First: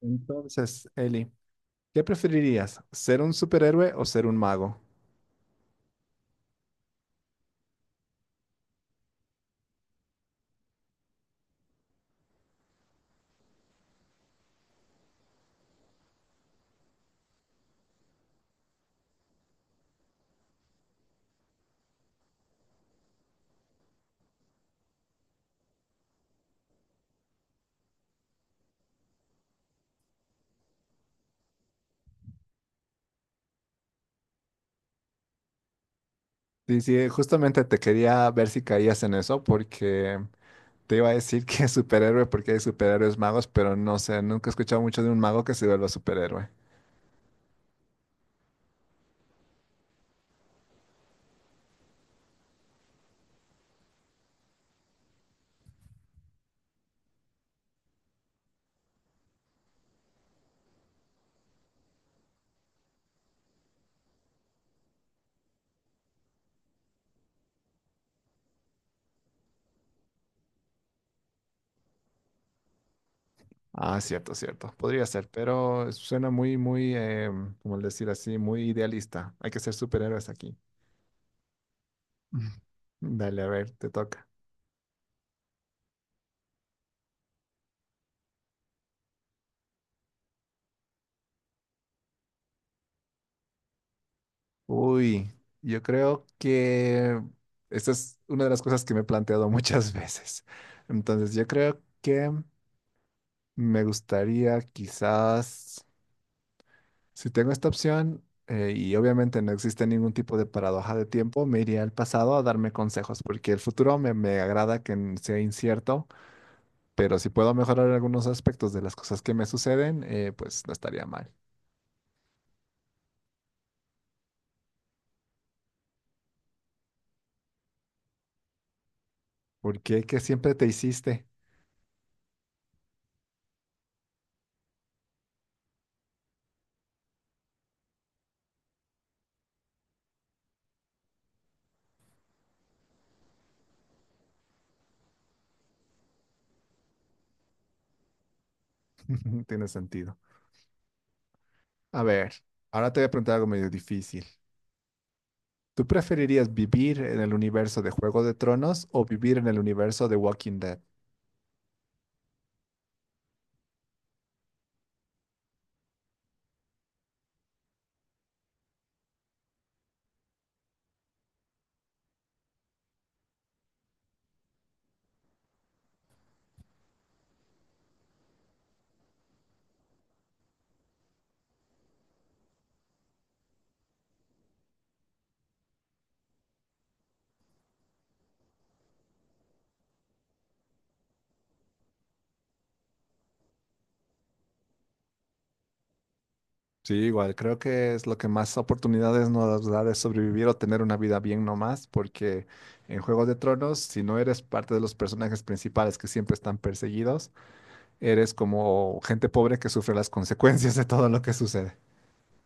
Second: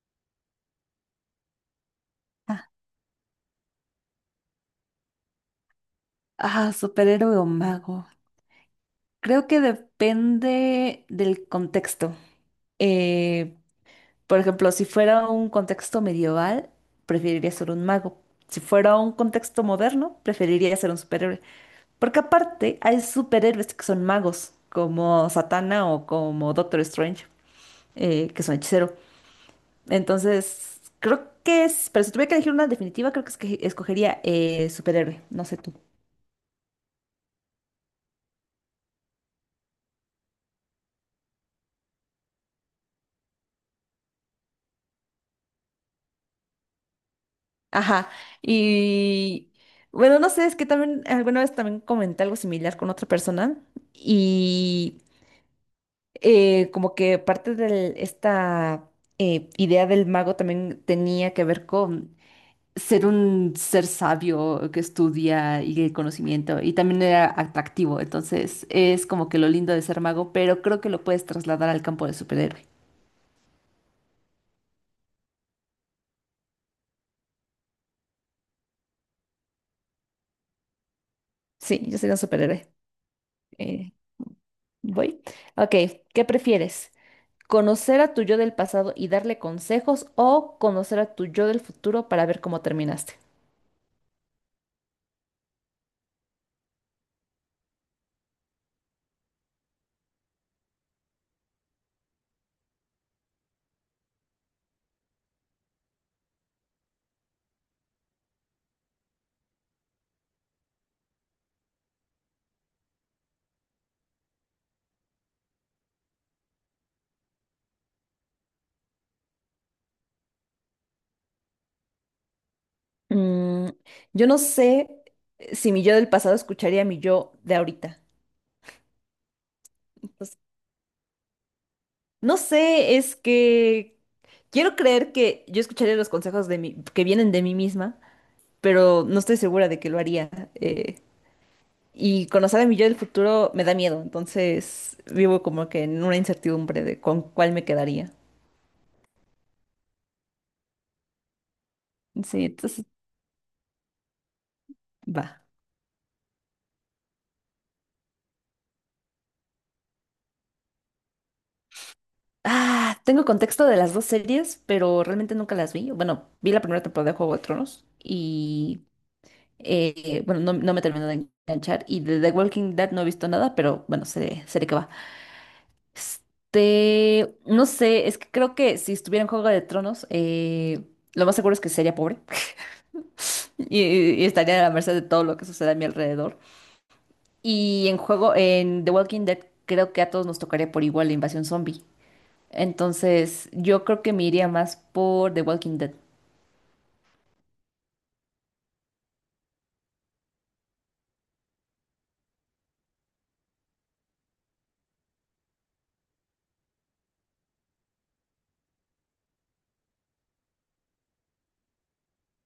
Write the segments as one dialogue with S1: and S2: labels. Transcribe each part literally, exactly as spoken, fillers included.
S1: Entonces, Eli, ¿qué preferirías? ¿Ser un superhéroe o ser un mago?
S2: Ah, superhéroe o mago. Creo que depende del contexto. Eh, por ejemplo, si fuera un contexto medieval, preferiría ser un mago. Si fuera un contexto moderno, preferiría ser un superhéroe. Porque aparte hay superhéroes que son magos, como Satana o como Doctor Strange, eh, que son hechicero. Entonces, creo que es... Pero si tuviera que elegir una definitiva, creo que, es que escogería eh, superhéroe. No sé tú.
S1: Sí, sí, justamente te quería ver si caías en eso porque te iba a decir que es superhéroe porque hay superhéroes magos, pero no sé, nunca he escuchado mucho de un mago que se vuelva superhéroe.
S2: Ajá, y bueno, no sé, es que también alguna vez también comenté algo similar con otra persona y eh, como que parte de esta eh, idea del mago también tenía que ver con ser un ser sabio que estudia y el conocimiento y también era atractivo, entonces es como que lo lindo de ser mago, pero creo que lo puedes trasladar al campo de superhéroe.
S1: Ah, cierto, cierto. Podría ser, pero suena muy, muy, em, como decir así, muy idealista. Hay que ser superhéroes aquí.
S2: Sí, yo soy un superhéroe.
S1: Dale, a ver, te
S2: Eh,
S1: toca.
S2: Voy. Ok, ¿qué prefieres? ¿Conocer a tu yo del pasado y darle consejos o conocer a tu yo del futuro para ver cómo terminaste?
S1: Uy, yo creo que esta es una de las cosas que me he planteado muchas veces. Entonces, yo creo que me gustaría quizás, si tengo esta opción, eh, y obviamente no existe ningún tipo de paradoja de tiempo, me iría al pasado a darme consejos, porque el futuro me, me agrada que n- sea incierto, pero si puedo mejorar algunos aspectos de las cosas que me suceden, eh, pues no estaría mal.
S2: Mm, yo no sé si mi yo del pasado escucharía a mi yo de ahorita.
S1: ¿Porque que
S2: Entonces,
S1: siempre te hiciste?
S2: no sé, es que quiero creer que yo escucharía los consejos de mí, que vienen de mí misma, pero no estoy segura de que lo haría. eh, y conocer a mi yo del futuro me da miedo, entonces vivo como que en una incertidumbre de con cuál me quedaría.
S1: Tiene sentido. A ver,
S2: Sí, entonces
S1: ahora te voy a preguntar algo medio difícil.
S2: va.
S1: ¿Tú preferirías vivir en el universo de Juego de Tronos o vivir en el universo de Walking Dead?
S2: Ah, tengo contexto de las dos series, pero realmente nunca las vi. Bueno, vi la primera temporada de Juego de Tronos y, eh, bueno, no, no me terminó de enganchar. Y de The Walking Dead no he visto nada, pero bueno, sé, sé de qué va. Este, no sé, es que creo que si estuviera en Juego de Tronos, eh, lo más seguro es que sería pobre y, y estaría a la merced de todo lo que suceda a mi alrededor. Y en juego, en The Walking Dead, creo que a todos nos tocaría por igual la invasión zombie. Entonces, yo creo que me iría más por The Walking Dead.
S1: Sí, igual, creo que es lo que más oportunidades nos da de sobrevivir o tener una vida bien nomás, porque en Juego de Tronos, si no eres parte de los personajes principales que siempre están perseguidos, eres como gente pobre que sufre las consecuencias de todo lo que sucede.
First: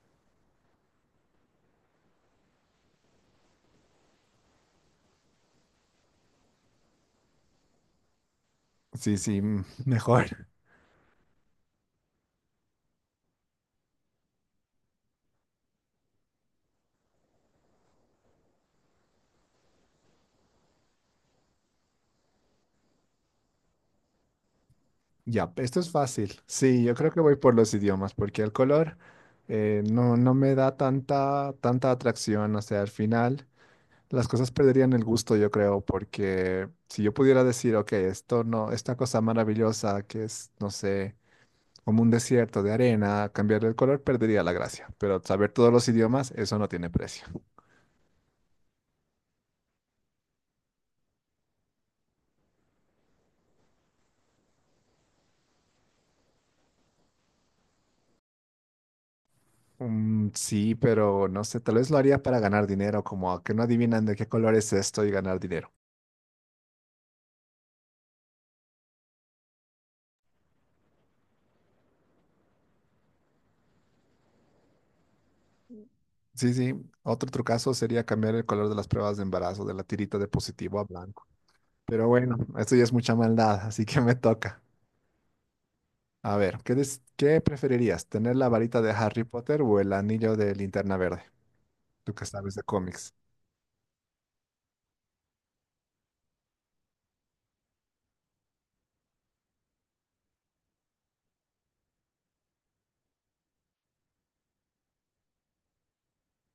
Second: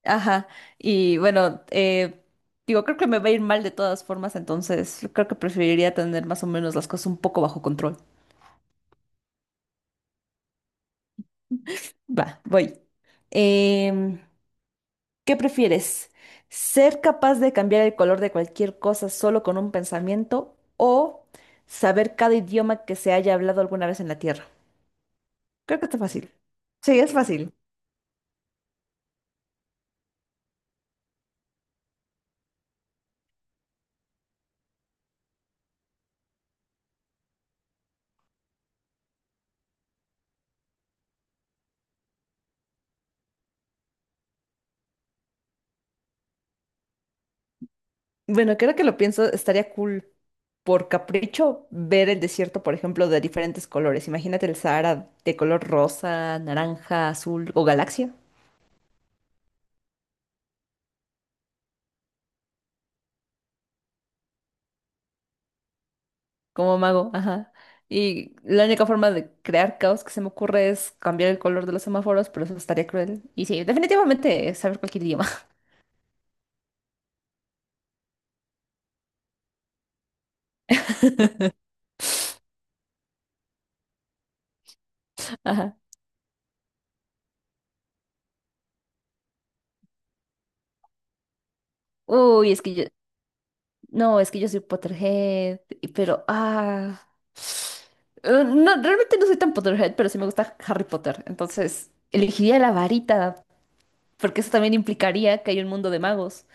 S2: Ajá. Y bueno, eh, digo, creo que me va a ir mal de todas formas, entonces creo que preferiría tener más o menos las cosas un poco bajo control.
S1: Sí, sí, mm, mejor.
S2: Va, voy. Em, ¿Qué prefieres? ¿Ser capaz de cambiar el color de cualquier cosa solo con un pensamiento o saber cada idioma que se haya hablado alguna vez en la Tierra?
S1: Ya,
S2: Creo
S1: esto
S2: que
S1: es
S2: está fácil.
S1: fácil. Sí, yo
S2: Sí,
S1: creo
S2: es
S1: que voy
S2: fácil.
S1: por los idiomas, porque el color eh, no, no me da tanta, tanta atracción. O sea, al final las cosas perderían el gusto, yo creo, porque si yo pudiera decir, ok, esto no, esta cosa maravillosa que es, no sé, como un desierto de arena, cambiarle el color perdería la gracia. Pero saber todos los idiomas, eso no tiene precio.
S2: Bueno, creo que lo pienso, estaría cool. Por capricho ver el desierto, por ejemplo, de diferentes colores. Imagínate el Sahara de color rosa, naranja, azul o galaxia,
S1: Mm, sí, pero no sé, tal vez lo haría para ganar dinero, como a que no adivinan de qué color es esto y ganar dinero.
S2: como mago, ajá. Y la única forma de crear caos que se me ocurre es cambiar el color de los semáforos, pero eso estaría cruel. Y sí, definitivamente saber cualquier idioma.
S1: Sí, sí. Otro trucazo sería cambiar el color de las pruebas de embarazo, de la tirita de positivo a blanco. Pero bueno, esto ya es mucha maldad, así que me toca.
S2: Ajá.
S1: A ver, ¿qué, des- ¿qué preferirías? ¿Tener la varita de Harry Potter o el anillo de Linterna Verde? Tú que
S2: Uy,
S1: sabes
S2: es
S1: de
S2: que yo,
S1: cómics.
S2: no, es que yo soy Potterhead, y- pero, ah, eh, no, realmente no soy tan Potterhead, pero sí me gusta Harry Potter, entonces elegiría la varita porque eso también implicaría que hay un mundo de magos.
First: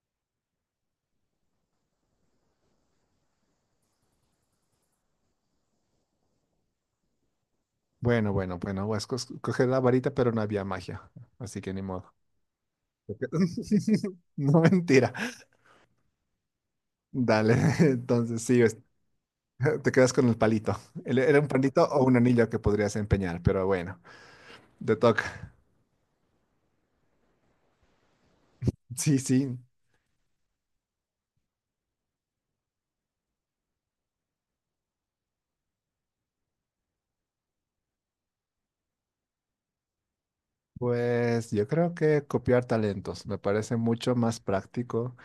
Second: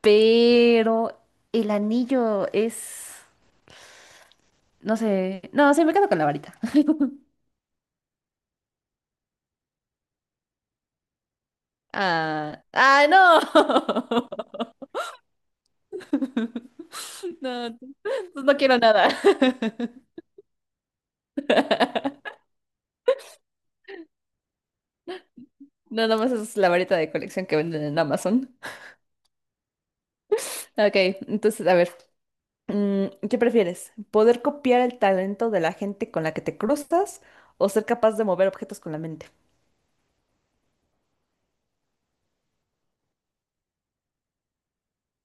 S2: Pero el anillo es... No sé. No, sí, me quedo con la varita.
S1: Bueno, bueno, bueno, pues cos- coger la varita, pero no había magia, así que ni modo.
S2: Ah, ah, no.
S1: No, mentira. Dale,
S2: No,
S1: entonces
S2: pues no
S1: sí,
S2: quiero
S1: es-
S2: nada.
S1: te quedas con el palito. El- Era un palito o un anillo que podrías empeñar, pero bueno, te toca.
S2: No, nada más es la varita de colección que venden en Amazon.
S1: Sí, sí.
S2: Ok, entonces, a ver. Mm, ¿qué prefieres? ¿Poder copiar el talento de la gente con la que te cruzas o ser capaz de mover objetos con la mente?
S1: Pues yo creo que copiar talentos me parece mucho más práctico.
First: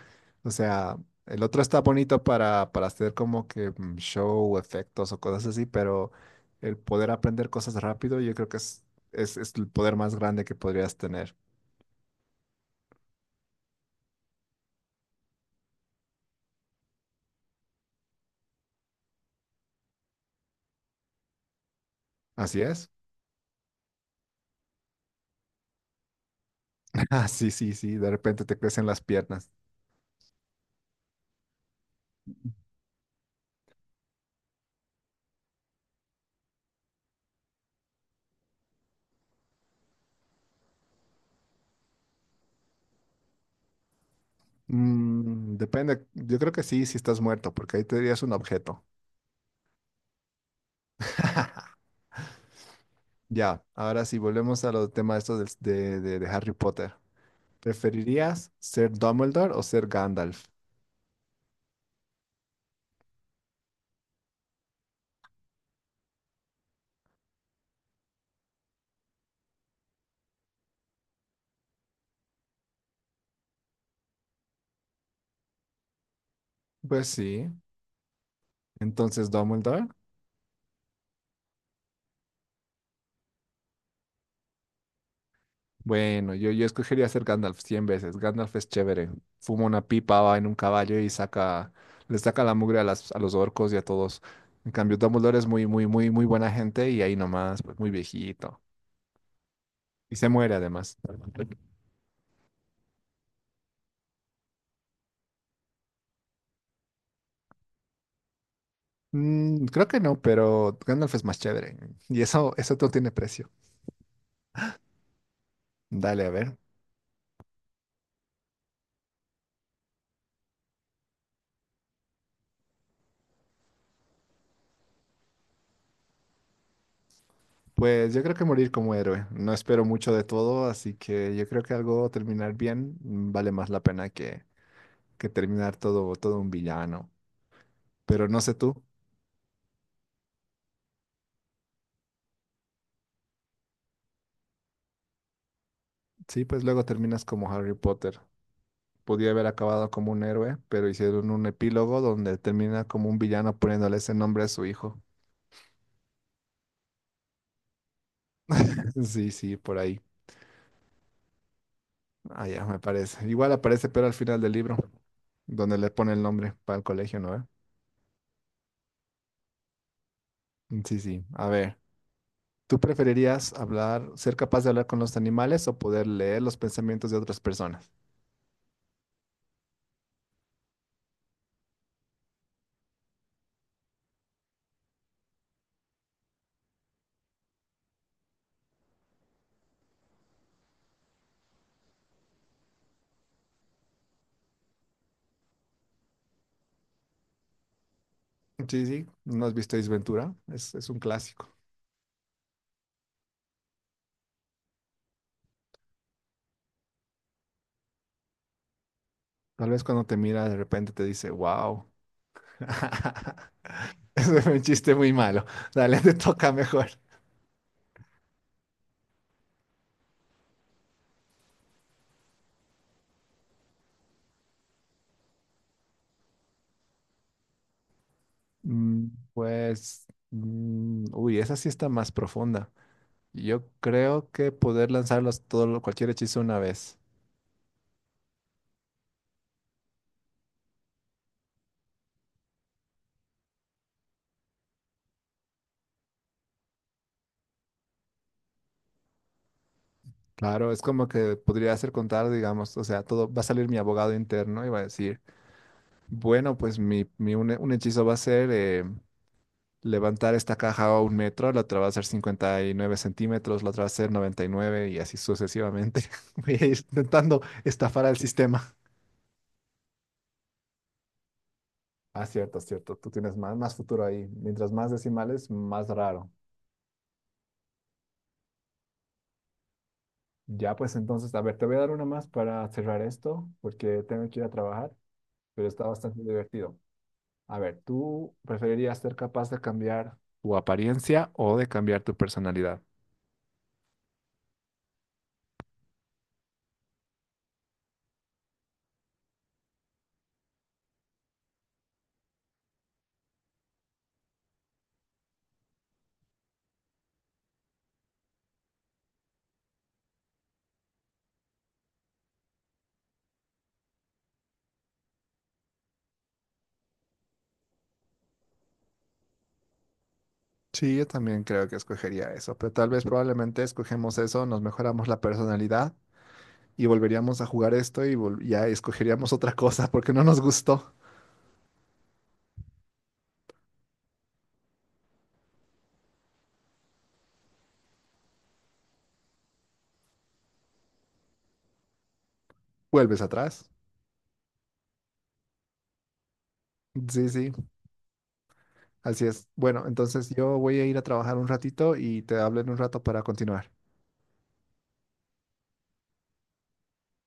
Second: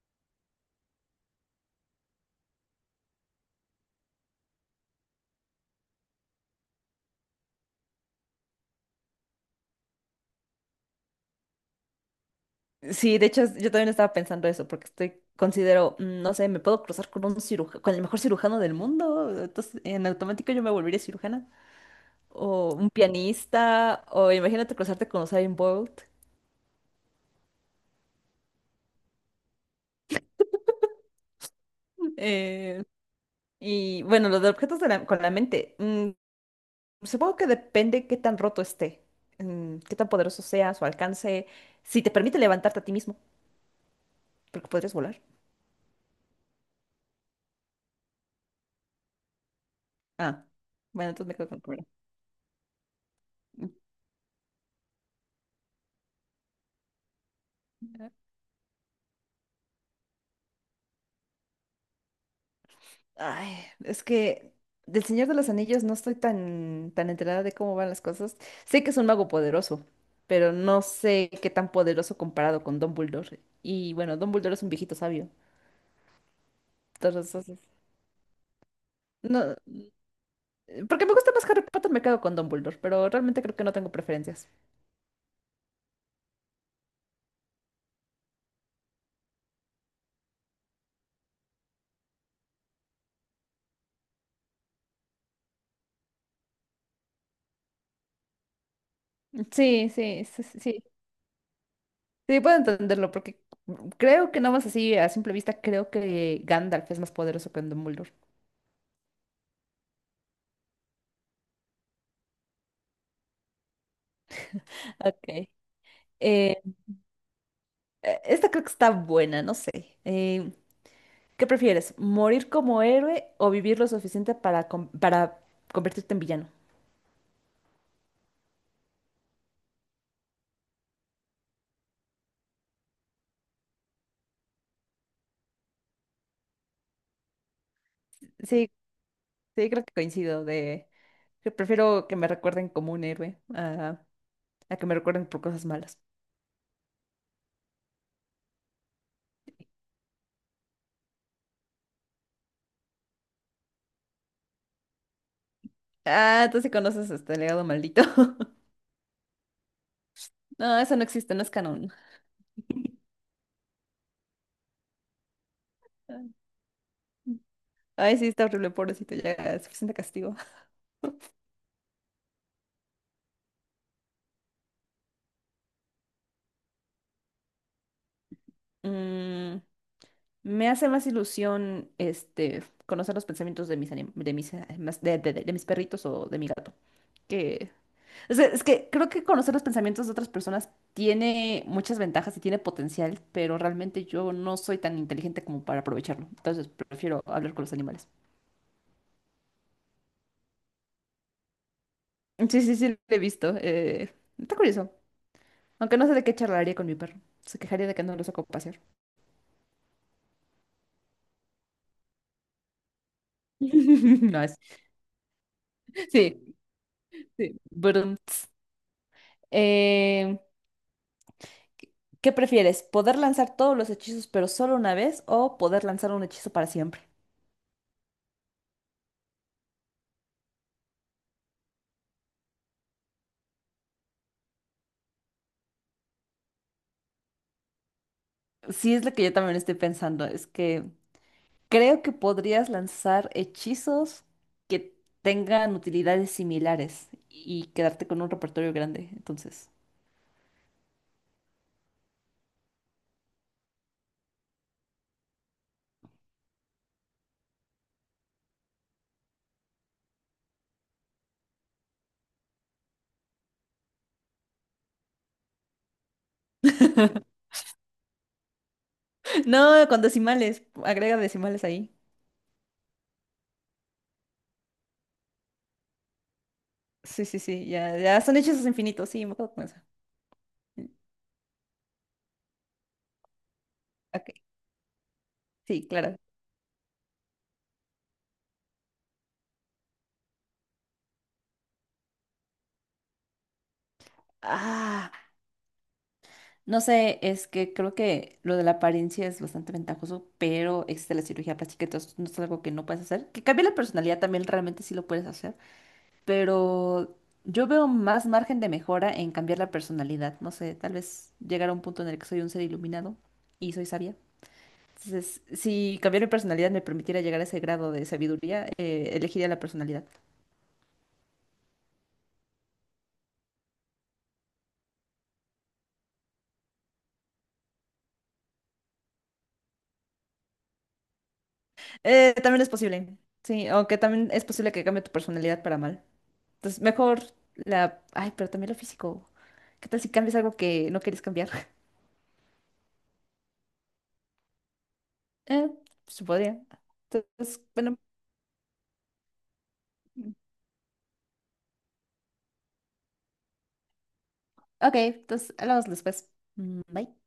S1: O sea, el otro está bonito para, para hacer como que mm, show, efectos o cosas así, pero el poder aprender cosas rápido, yo creo que es, es, es el poder más grande que podrías tener.
S2: Sí, de hecho, yo también estaba pensando eso, porque estoy, considero, mm, no sé, me puedo cruzar con un cirujano, con el mejor cirujano del mundo, entonces en automático yo me volvería cirujana.
S1: Así
S2: O un
S1: es.
S2: pianista, o imagínate cruzarte con Usain Bolt.
S1: Ah, sí, sí, sí. De repente te crecen las piernas.
S2: Eh, y bueno, los de objetos de la- con la mente, mm, supongo que depende qué tan roto esté, mm, qué tan poderoso sea, su alcance, si te permite levantarte a ti mismo, porque podrías volar.
S1: Mm, depende. Yo creo que sí, si estás muerto, porque ahí te dirías un objeto.
S2: Ah, bueno, entonces me quedo con la
S1: Ya, ahora sí, volvemos a los temas estos del- de, de de Harry Potter.
S2: primera.
S1: ¿Preferirías ser Dumbledore o ser Gandalf?
S2: Ay, es que del Señor de los Anillos no estoy tan, tan enterada de cómo van las cosas. Sé que es un mago poderoso, pero no sé qué tan poderoso comparado con Dumbledore. Y bueno, Dumbledore es un viejito sabio.
S1: Pues
S2: Entonces,
S1: sí. Entonces,
S2: no,
S1: Dumbledore.
S2: eh, porque me gusta más Harry Potter, me quedo con Dumbledore, pero realmente creo que no tengo preferencias.
S1: Bueno, yo, yo escogería ser Gandalf cien veces. Gandalf es chévere. Fuma una pipa, va en un caballo y saca, le saca la mugre a, las, a los orcos y a todos. En cambio, Dumbledore es muy, muy, muy, muy buena gente y ahí nomás, pues muy viejito.
S2: Sí,
S1: Y
S2: sí,
S1: se
S2: sí,
S1: muere
S2: sí. Sí,
S1: además.
S2: sí, puedo entenderlo, porque creo que no más así a simple vista, creo que Gandalf es más poderoso que Dumbledore.
S1: Mm, creo que no, pero Gandalf es más chévere. Y eso, eso no tiene precio.
S2: Ok.
S1: Dale, a ver.
S2: Eh, eh, esta creo que está buena, no sé. Eh, ¿Qué prefieres? ¿Morir como héroe o vivir lo suficiente para, com- para convertirte en villano?
S1: Pues yo creo que morir como héroe. No espero mucho de todo, así que yo creo que algo terminar bien mm, vale más la pena que, que terminar todo, todo un villano. Pero no sé
S2: Sí,
S1: tú.
S2: sí, creo que coincido de que prefiero que me recuerden como un héroe a, a que me recuerden por cosas malas.
S1: Sí, pues luego terminas como Harry Potter. Podía haber acabado como un héroe, pero hicieron un epílogo donde termina como un villano poniéndole ese nombre a su hijo.
S2: Ah, tú sí conoces este legado maldito.
S1: Sí, sí, por ahí.
S2: No, eso no existe, no es canon.
S1: Ah, ya, me parece. Igual aparece, pero al final del libro, donde le pone el nombre para el colegio, ¿no? ¿Eh?
S2: Ay, sí, está horrible, pobrecito, ya es suficiente castigo.
S1: Sí, sí. A ver. ¿Tú preferirías hablar, ser capaz de hablar con los animales o poder leer los pensamientos de otras personas?
S2: Mm, me hace más ilusión este conocer los pensamientos de mis anim- de mis, eh, más- de, de- de- de mis perritos o de mi gato. Que es, que, es que creo que conocer los pensamientos de otras personas tiene muchas ventajas y tiene potencial, pero realmente yo no soy tan inteligente como para aprovecharlo. Entonces prefiero hablar con los animales.
S1: Sí, sí, ¿no has visto Ace Ventura? Es, es un clásico.
S2: Sí, sí, sí, lo he visto. Eh, está curioso. Aunque no sé de qué charlaría con mi perro. Se quejaría de que no lo saco a pasear.
S1: Tal vez cuando te mira de repente te dice, wow.
S2: No
S1: Ese fue
S2: es.
S1: un chiste muy malo. Dale, te
S2: Sí,
S1: toca mejor.
S2: sí. Brum, ts. Eh, ¿Qué prefieres? ¿Poder lanzar todos los hechizos, pero solo una vez, o poder lanzar un hechizo para siempre?
S1: Mm, pues, mm, uy, esa sí está más profunda. Yo creo que poder lanzarlos todo, lo- cualquier hechizo una vez.
S2: Sí, es lo que yo también estoy pensando. Es que creo que podrías lanzar hechizos que tengan utilidades similares y quedarte con un repertorio grande, entonces.
S1: Claro, es como que podría hacer contar, digamos, o sea, todo va a salir mi abogado interno y va a decir, bueno, pues mi, mi un, un hechizo va a ser eh, levantar esta caja a un metro, la otra va a ser cincuenta y nueve centímetros, la otra va a ser noventa y nueve y nueve y así sucesivamente. Voy a ir intentando estafar al sistema.
S2: No, con decimales, agrega decimales ahí.
S1: Ah, cierto, cierto. Tú tienes más, más futuro ahí. Mientras más decimales, más raro.
S2: Sí, sí, sí, ya, ya son hechizos infinitos, sí, me acuerdo con eso.
S1: Ya, pues entonces, a ver, te voy a dar una más para cerrar esto, porque
S2: Ok,
S1: tengo que ir a trabajar, pero está
S2: sí, claro.
S1: bastante divertido. A ver, ¿tú preferirías ser capaz de cambiar tu apariencia o de cambiar tu personalidad?
S2: Ah, no sé, es que creo que lo de la apariencia es bastante ventajoso, pero existe la cirugía plástica, entonces no es algo que no puedes hacer. Que cambie la personalidad también realmente sí lo puedes hacer. Pero yo veo más margen de mejora en cambiar la personalidad. No sé, tal vez llegar a un punto en el que soy un ser iluminado y soy sabia. Entonces, si cambiar mi personalidad me permitiera llegar a ese grado de sabiduría, eh, elegiría la personalidad.
S1: Sí, yo también creo que escogería eso, pero tal vez probablemente escogemos eso, nos mejoramos la personalidad y volveríamos a jugar esto y vol- ya escogeríamos otra cosa porque no nos gustó.
S2: Eh, también es posible, sí, aunque también es posible que cambie tu personalidad para mal. Entonces, mejor la... Ay, pero también lo físico. ¿Qué tal si cambias algo que no quieres cambiar?
S1: Vuelves atrás.
S2: Eh, pues, se podría.
S1: Sí, sí,
S2: Entonces, bueno,
S1: así es. Bueno, entonces yo voy a ir a trabajar un ratito y te hablo en un rato para continuar.
S2: ok, entonces hablamos después. Mm, bye.